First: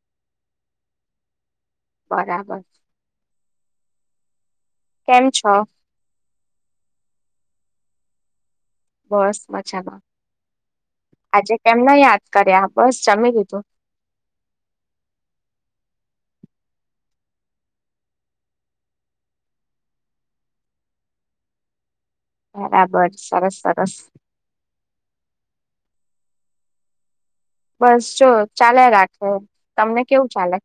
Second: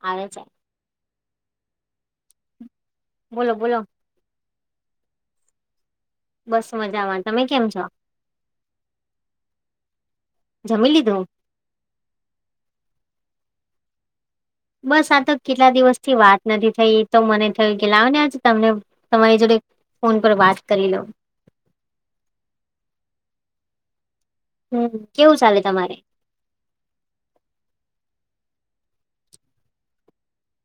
અરે છે બરાબર બોલો બોલો કેમ છો બસ મજામાં તમે કેમ છો બસ મજામાં જમી લીધું આજે કેમ ના યાદ કર્યા બસ ચાલે ની સીટો. બસ આ તો કેટલા દિવસ થી વાત નથી થઈ તો મને થયું કે લાવ ને આજે તમને તમારી જોડે ફોન પર વાત કરી લો બરાબર સરસ સરસ હમ કેવું ચાલે તમારે બસ જો ચાલે રાખે તમને કેવું ચાલે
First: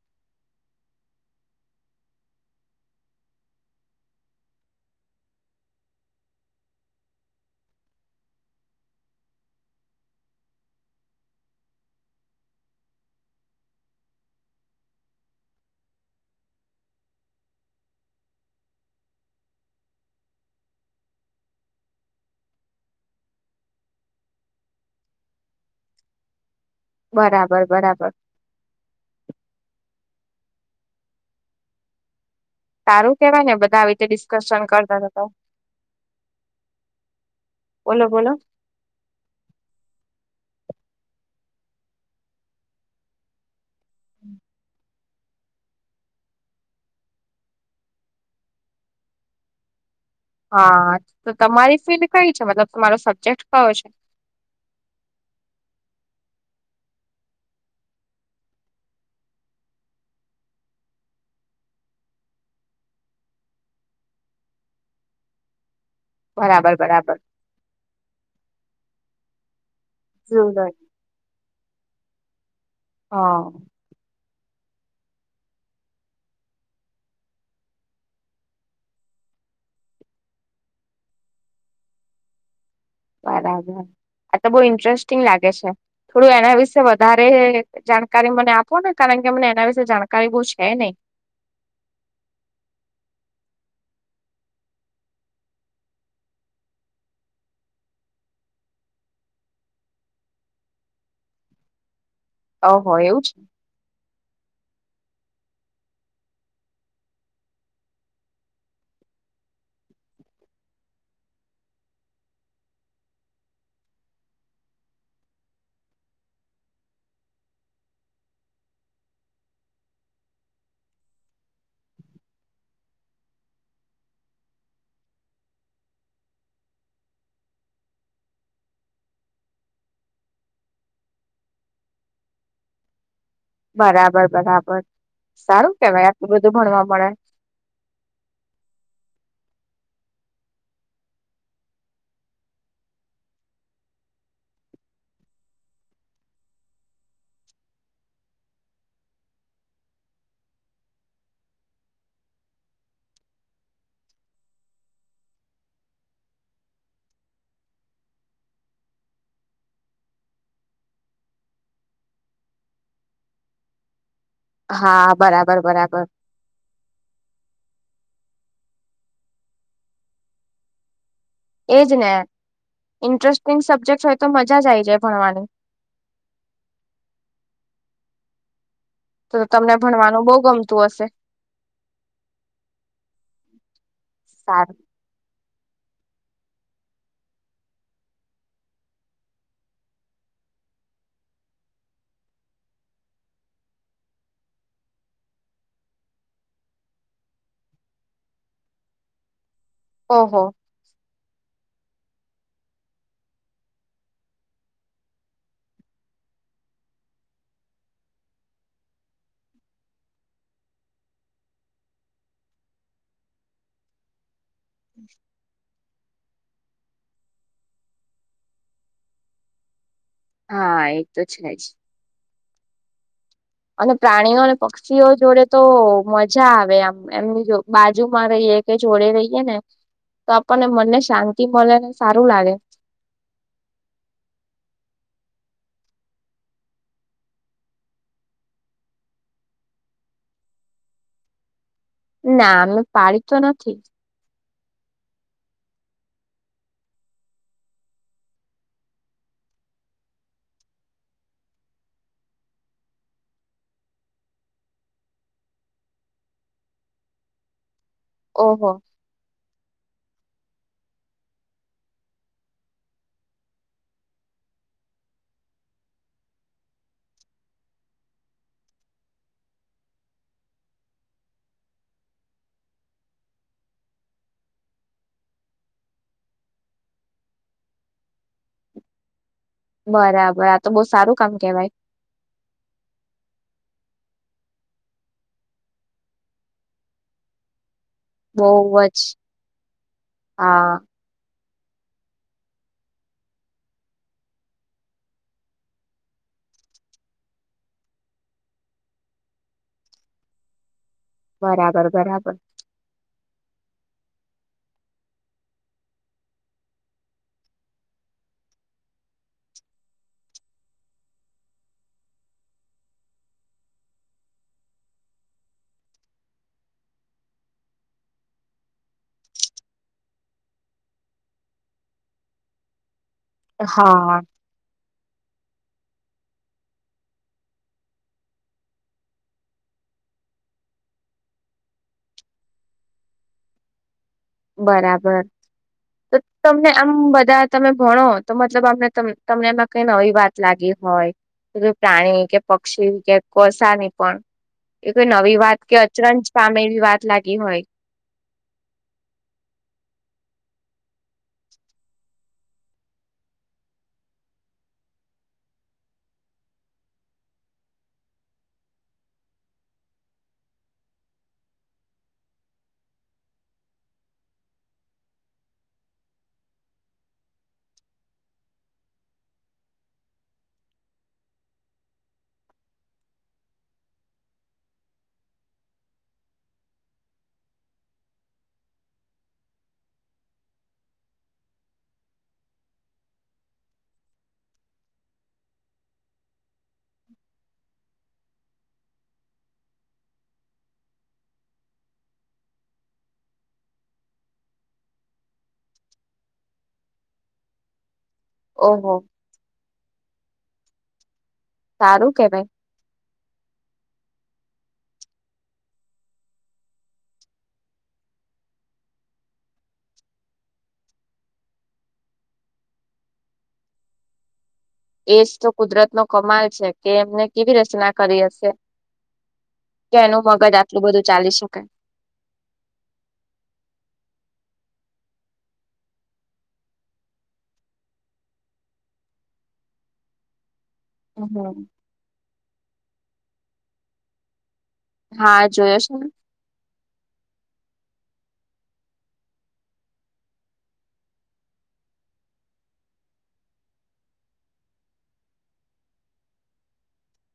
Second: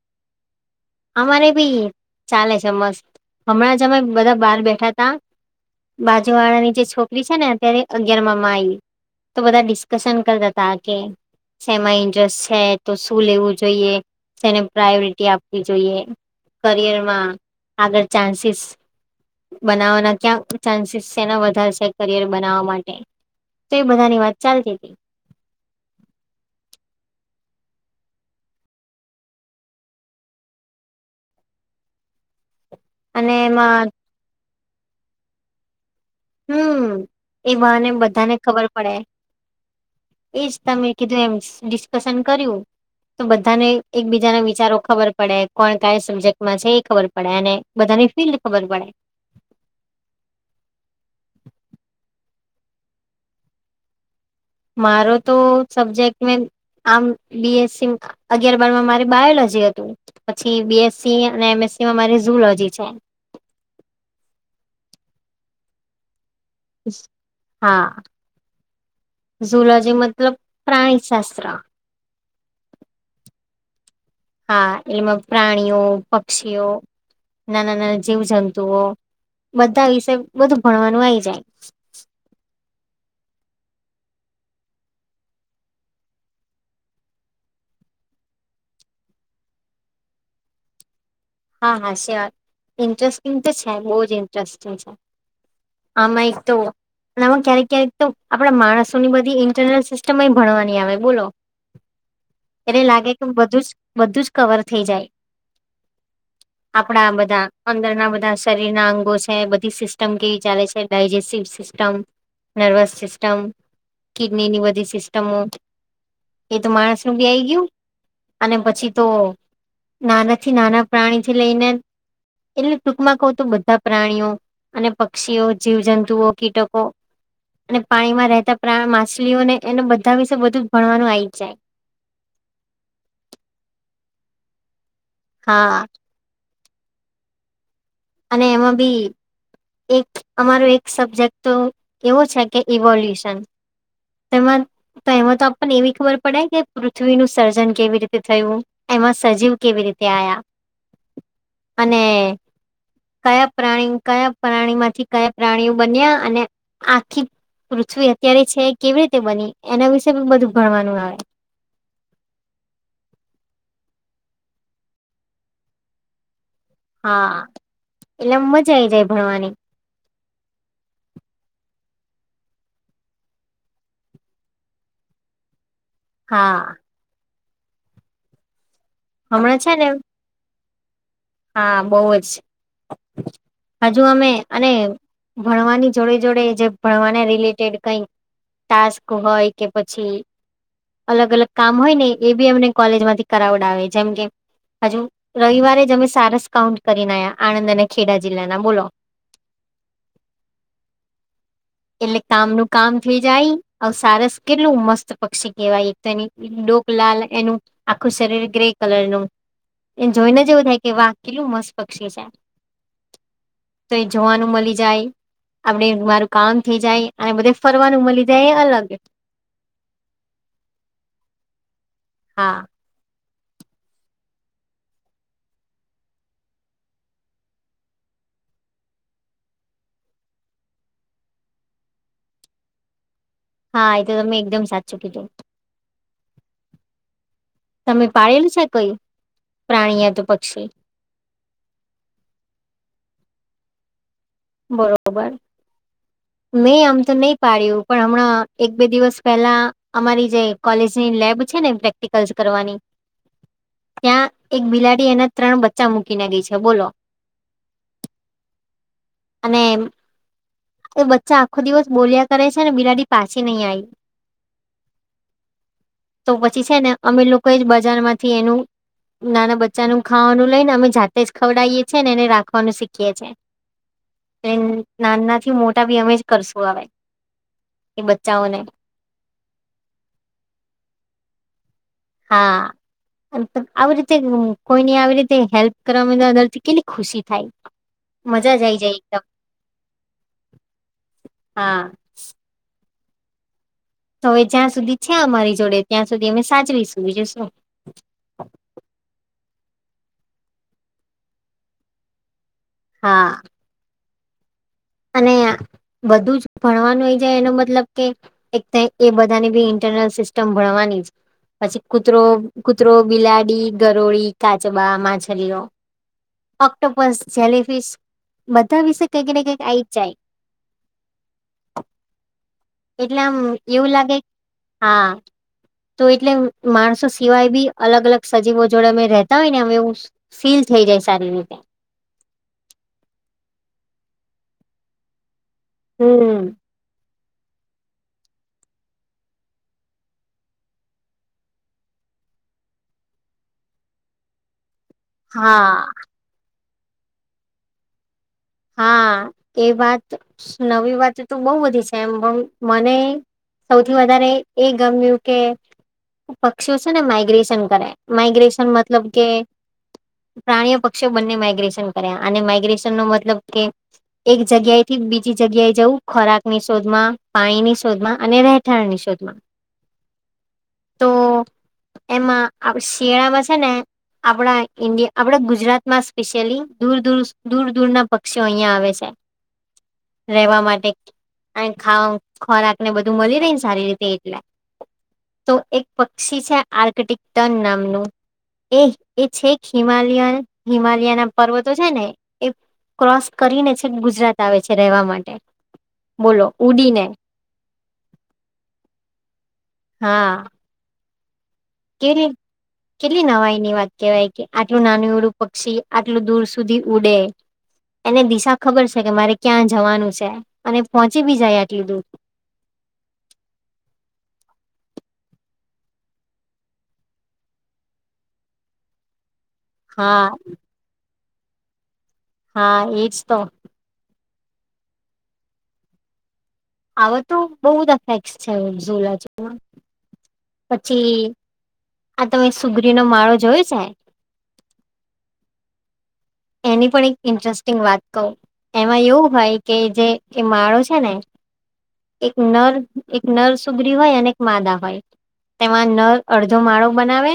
અમારે ભી ચાલે છે મસ્ત હમણાં જમે બધા બાર બેઠા તા બાજુવાળાની જે છોકરી છે ને અત્યારે અગિયારમાં માઈ તો બધા ડિસ્કશન કરતા હતા કે સમાં ઇન્ટરેસ્ટ છે તો શું લેવું જોઈએ જેને પ્રાયોરિટી આપ જોઈએ કરિયરમાં આગળ ચાન્સીસ બનાવાના ક્યાં ચાન્સીસ છે એને વધારેશે કરિયર બનાવવા માટે. તો એ બધાની વાત ચાલતી હતી બરાબર બરાબર તારું અને કેવાય ને બધા એમાં રીતે ડિસ્કશન કરતા હતા તો. હમ એ ભને બોલો બોલો બધાને ખબર પડે એજ તમે કીધું એમ ડિસ્કશન કર્યું તો બધાને એકબીજાના વિચારો ખબર પડે કોણ કઈ સબ્જેક્ટમાં છે એ ખબર પડે અને બધાની ફિલ્ડ ખબર પડે હા તો તમારી ફિલ્ડ કઈ છે મતલબ તમારો સબ્જેક્ટ કયો છે મારો તો સબ્જેક્ટ મે આમ બીએસસી અગિયાર બારમાં મારી બાયોલોજી હતું પછી બીએસસી અને એમ મારી ઝુલોજી છે બરાબર બરાબર હા ઝુલોજી મતલબ ઝૂલોજી. પ્રાણીશાસ્ત્ર હા. હા એમાં પ્રાણીઓ પક્ષીઓ નાના નાના જીવ જંતુઓ બધા વિશે બધું ભણવાનું આવી જાય બરાબર આ તો બઉ ઇન્ટરેસ્ટિંગ લાગે છે થોડું એના વિશે વધારે જાણકારી મને આપો ને કારણ કે કે અમને એના વિશેે જાણકારી બહુ છે નહી હા હા શ્યોર ઇન્ટરેસ્ટિંગ તો છે બહ જ ઇન્ટરેસ્ટિંગ છે આમાં એક તો આમાં ક્યારેક ક્યારેક તો આપડા માણસોની બધી ઇન્ટરનલ સિસ્ટમ ભણવાની આવે બોલો એને ઓહો લાગે એવું કેધું છે બધું જ કવર થઈ જાય આપણા બધા અંદરના બધા શરીર ના અંગો છે બધી સિસ્ટમ કેવી ચાલે છે ડાયજેસ્ટિવ સસ્ટ નર્વસ સિસ્ટમ કિડનીની બધી સિસ્ટમો એ તો માણસ નું બી આઈ ગયું અને પછી તો નાના થી નાના પ્રાણીથી લઈને એટલે ટૂંકમાં કહ તોું બધા પ્રાણીઓ અને પક્ષીઓ જીવજંતુઓ કીટકો અને પાણીમાં રહેતા પ્રાણ માછલીઓને એને બધા વિશે બધું ભણવાનું આવી જાય બરાબર બરાબર સારું હા કેવાય આટલું બધું ભણવા મળે અને એમાં બી એક અમારો એક સબ્જેક્ટ તો એવો છે કે ઇવોલ્યુશન તેમાં તો એમાં તો આપણને એવી ખબર પડે કે પૃથ્વીનું‌ સર્જન કેવી રીતે થયું? એમાં સજીવ કેવી રીતે આયા. [inaudible] અને કયા પ્રાણી કયા પ્રાણી માંથી કયા પ્રાણીઓ બન્યા અને આખી પૃથ્વી અત્યારે છે કેવી રીતે બની એના વિશે પણ બધું ભણવાનું આવે [inaudible] હા બરાબર બરાબર હા એટલે મજા આઈ જાય ભણવાની એજ ને ઇન્ટરેસ્ટિંગ સબ્જેક્ટસ હોય તો મજા જ આ આવી જાય ભણવાની હા તો હમણાં છે તમને ને ભણવાનું બહુ ગમતું હશે હા બઉ જ હજુ અમે અને સારું ભણવાની જોડે જોડે જે ભણવાના રિલેટેડ કઈ ટાસ્ક હોય કે પછી અલગ અલગ કામ હોય ને એ બી અમને કોલેજમાંથી કરાવડાવે જેમ કે હજુ રવિવારે જ અમે સારસ કાઉન્ટ કરીને આયા આણંદ અને ખેડા જિલ્લાના બોલો ઓહો એટલે કામનું કામ થઈ જાય અવે સારસ કેટલું મસ્ત પક્ષી કેવાય એક તો એની ડોક ડોક લાલ એનું આખું શરીર ગ્રે કલર નું એને જોઈને જ એવું થાય કે વા કેટલું મસ્ત પક્ષી છે તો એ જોવાનું મળી જાય. આપણે મારું કામ થઈ જાય અને બધે ફરવાનું મલી જાય અલગ હા એ તો છે જ હા અને પ્રાણીઓ અને પક્ષીઓ જોડે તો મજા આવે આમ એમની જો બાજુમાં રહીએ. કે જોડે રહીએ ને તો આપણને મનને શાંતિ મલે ને સારું લાગે હા એ તો તમે એકદમ સાચું કીધું. તમે પાળેલું છે કઈ પ્રાણી યાતો પક્ષી ના અમે પાડી તો નથી બરોબર. [inaudible] મેય આમ તો નહી પાડ્યું પણ હમણાં એક બે દિવસ પહેલા અમારી જે કોલેજની લેબ છે. છે ને પ્રેક્ટિકલ્સ કરવાની [inaudible] ત્યાં એક બિલાડી એના ત્રણ બચ્ચા મૂકીને ગઈ છે બોલો. ઓહો અને એ બચ્ચા આખો દિવસ બોલ્યા કરે છે ને બિલાડી પાછી નહી આઈ [inaudible] તો પછી છે ને અમે લોકો એ જ બજાર માંથી એનું નાના બચ્ચાનું ખાવાનું લઈ ને અમે જાતે જ ખવડાઈએ છે ને એને રાખવાનું શીખીએ છીએ [inaudible] એ નાનાથી મોટા ભી અમે જ કરશું આવે એ બચ્ચાઓને. બરાબર આ તો બહુ સારું કામ કેવાય. હા [unintelligible] આવી રીતે કોઈની આવી રીતે હેલ્પ કરવાવામાં અંદરથી કેટલી ખુશી થાય. મજા જ આઈ જાય એકદમ હા હા. હવે જ્યાં સુધી છે અમારી જોડે ત્યાં સુધી અમે સાચવીશું બીજું શું [inaudible] બરાબર બરાબર હા. અને બધું જ ભણવાનું હોય જાય એનો મતલબ કે એક એ બધાની બી ઇન્ટ સિસ્ટમ ભણવાની પછી કૂતરો કૂતરો બિલાડી ગરોળી કાચબા માછલીઓ ઓક્ટોપસ જેલીફિશ બધા વિશે કઈક ને કઈક કાઈ ચાય એટલે આમ એવું લાગે હા હા તો એટલે માણસો સિવાય બી અલગ અલગ સજીવો જોડે અમે રેતા હોય ને અ એવું ફીલ થઈ જય સારી રીતે બરાબર તો હમ તમને આમ બ ધા તમે ભણો તો મતલબ અમને તમ તમને એમાં કઈ નવી વાત લાગી હોય પ્રાણી કે પક્ષી કે કોસાની પણ એ કોઈ નવી વાત કે હા અચરંજ પામે એવી વાત લાગી હોય હા એ વાત નવી વાત તો બહુ બધી છે એમ પણ મને સૌથી વધારે એ ગમ્યું કે પક્ષીઓ છે ને માઈગ્રેશન કરે માઈગ્રેશન મતલબ કે પ્રાણીઓ પક્ષી બંને માઇગ્રેશન કર્યા અને માઇગ્રેશન નો મતલબ કે એક જગ્યા થી બીજી જગ્યાએ જવું ખોરાક ની શોધમાં પાણીની શોધમાં અને રહેઠાણ ની શો ધમા એમાં આપ શિયાળામાં છે ને આપણા ઇન્ડિયા આપડા ગુજરાતમાં સ્પેશિયલી દૂર દૂર દૂર દૂરના પક્ષીઓ અહિયાં આવે છે રહેવા માટે આઈ ખાવા ખોરાક ને બધું મલી રે ને સારી રીતે એટલે તો એક પક્ષી છે આર્કિટિક્ટન નામનું એ એ છે હિમાલયન હિમાલય ના પર્વતો છે ને એ ક્રોસ કરીને છે ગુજરાત આવે છે રહેવા માટે બોલો ઉડીને ઓહો હા સારું કેલી કેવાય કેટલી નવાઈ ની વાત કેવાય કે આટલું નાનું એવડું પક્ષી આટલું દૂર સુધી ઉડે એને દિશા ખબર છે કે મારે ક્યાં જવાનું છે અને પહોંચી બી જાય આટલી દૂર [inaudible] એજ તો કુદરત નો કમાલ છે કે એમને કેવી રચના કરી હશે કે એનું હા મગજ આટલું બધું ચાલી શકાય હા એજ તો આવ તો બોવ બધા ફેકસ છે ઝોલા ચોમા પછી હમ આ તમે સુગરીનો માળો જોયો છે. હા જોયો છેને એની પણ એક ઇન્ટરેસ્ટિંગ વાત કવ એમાં એવું હોય કે જે એ માળો છે ને એક નર એક નરસુગરી હોય અને એક માદા હોય તેમાં નર અડધો માળો બનાવે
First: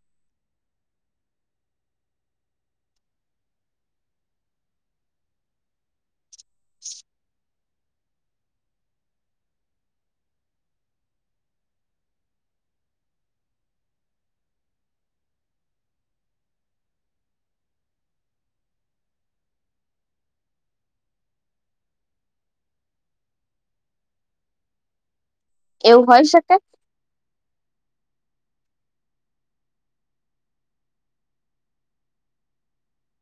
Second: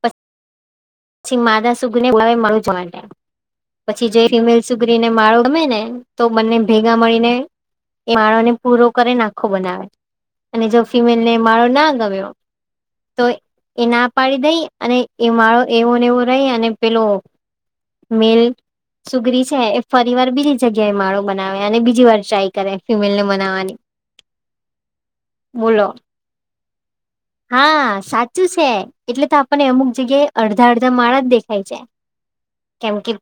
પ છી માદા સુગ ને બોલાવે મળો જોવા માટે પછી જો ફિમેલ સુધરીને માળો ગમે ને તો બને ભેગા મળીને એ માળોને પૂરો કરી નાખો બનાવે અને જો ફિમેલ ને માળો ના ગમ્યો તો એ ના પાડી દઈ અને એ માળો એવો ને એવો રહી અને પેલો મેલ સુગરી છે એ ફરી વાર બીજી જગ્યાએ માળો બનાવે અને બીજી વાર ટ્રાય કરે ફિમેલને મનાવાની [inaudible] એવું હોય શકે. હા સાચું છે એટલે તો આપણને અમુક જગ્યાએ અડધા અડધા માળા જ દેખાય છે. કેમ કે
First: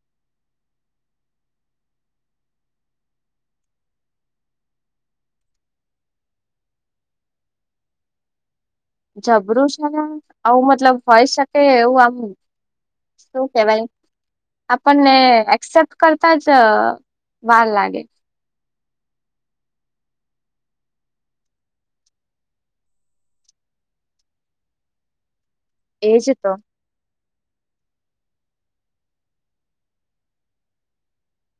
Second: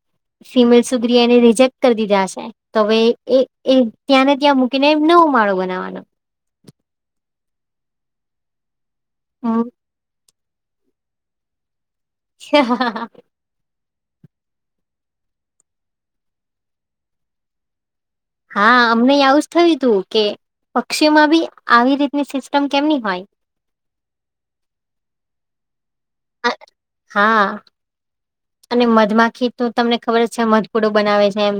સિમલ સુગ્રિયા એને રિજેક્ટ કરી દીધા છે હવે એ એ ત્યાં ને ત્યાં મૂકીને એમ ન માળો બનાવાનો. [inaudible] જબરું છે ને આવું મતલબ હોય શકે એવું હ હ. શું કેવાય આપણને એક્સેપ્ટ કરતા જ વાર લાગે. હા અમને આવવુંજ થયું તું કે પક્ષીઓમાં બી આવી રીતની સિસ્ટમ કેમની હોય. [inaudible] એજ તો હા. અને મધમાખી તમને ખબર જ છે મધપૂડો બનાવે છે એમ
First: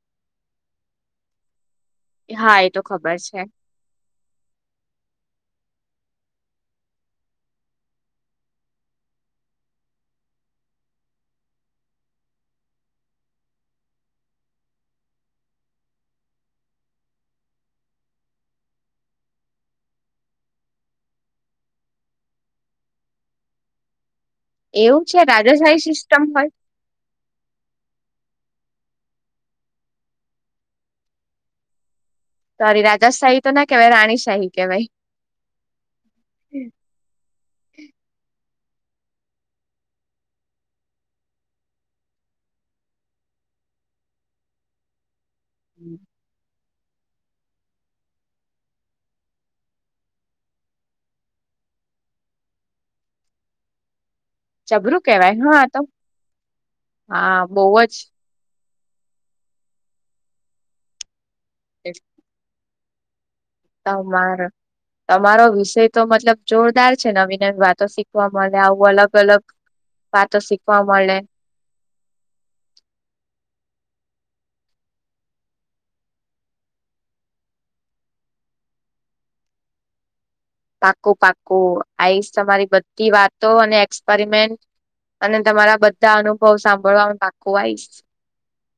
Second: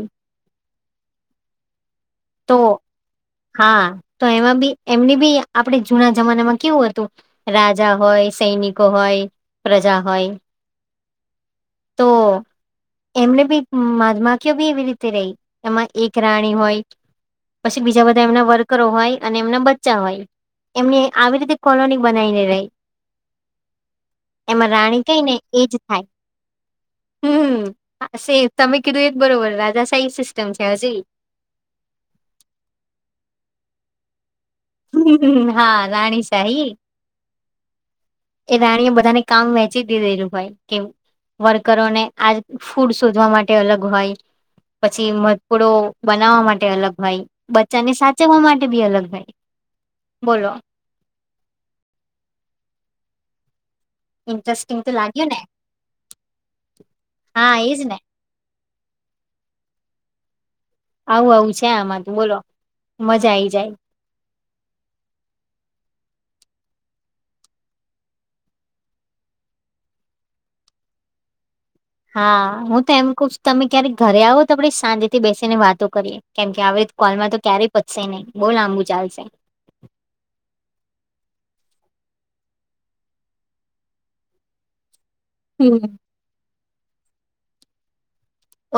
હા એ તો ખબર છે. હા તો એમાં બી એમને બી આપણે જુના જમાનામાં કેવું હતું રાજા હોય સૈનિકો હોય પ્રજા હોય [inaudible] તો એમને બી માધમાખીઓ બી એવી રીતે રહી એમાં એક રાણી હોય. પછી બીજા બધા એમના વર્કરો હોય અને એમના બચ્ચા હોય. એમને આવી રીતે કોલોની બનાવીને રહી એમાં રાણી એવું છે કઈ ને એજ રાજાશાહી થાય સિસ્ટમ હોય હમ સે તમે કીધું એ જ બરોબર રાજા સા એ સિસ્ટમ છે હજી સા રી રાજ શાહી તો ના કેવાય રાણી શાહી હા રાણીશાહી. હમ એ રાણી એ બધાને કામ વહેંચી દીધેલું ભાઈ કેમ વર્કરોને આજ ફૂડ શોધવા માટે અલગ હોય પછી થોડો બનાવવા માટે. અલગ ભાઈ બચ્ચા ને સાચવવા માટે બી અલગ ભાઈ બોલો. [inaudible] ઇન્ટરેસ્ટિંગ તો ચબરું લાગ્યું ને કેવાય હ તો હા બહ એજ જ ને આવું આવું છે આમાં તું બોલો મજા આવીઈ. તમારે તમારો વિષય. તો મતલબ જોરદાર છે નવી નવી વાતો શીખવા મળે આવું અલગ અલગ વાતો શીખવા મળે. હા હું તો એમ ક તમે ક્યારેક ઘરે આવો તો આપે સાંજેથી બેસીને વાતો કરીએ કેમ કે આવે કોલમાં તો ક્યારેય પચશે નહિ બહુ લાંબુ ચાલશે. [inaudible] પાકું પાકું આઈશ તમારી બધી વાતો અને એક્સપેરિમેન્ટ અને તમારા હમ બધા અનુભવ સાંભળવાનું પાકું આવીશ.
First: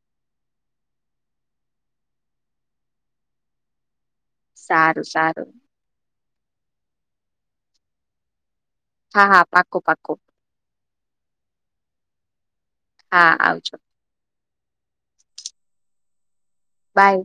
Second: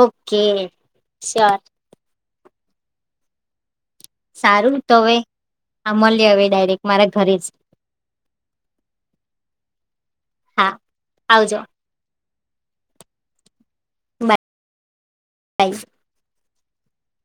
ઓકે સ્યોર સારું તો હવે આ મળી હવે ડાયરેક્ટ મારા ઘરે જ હા હા પાકું પાકોું આવજે હા આવજો. [inaudible] બાય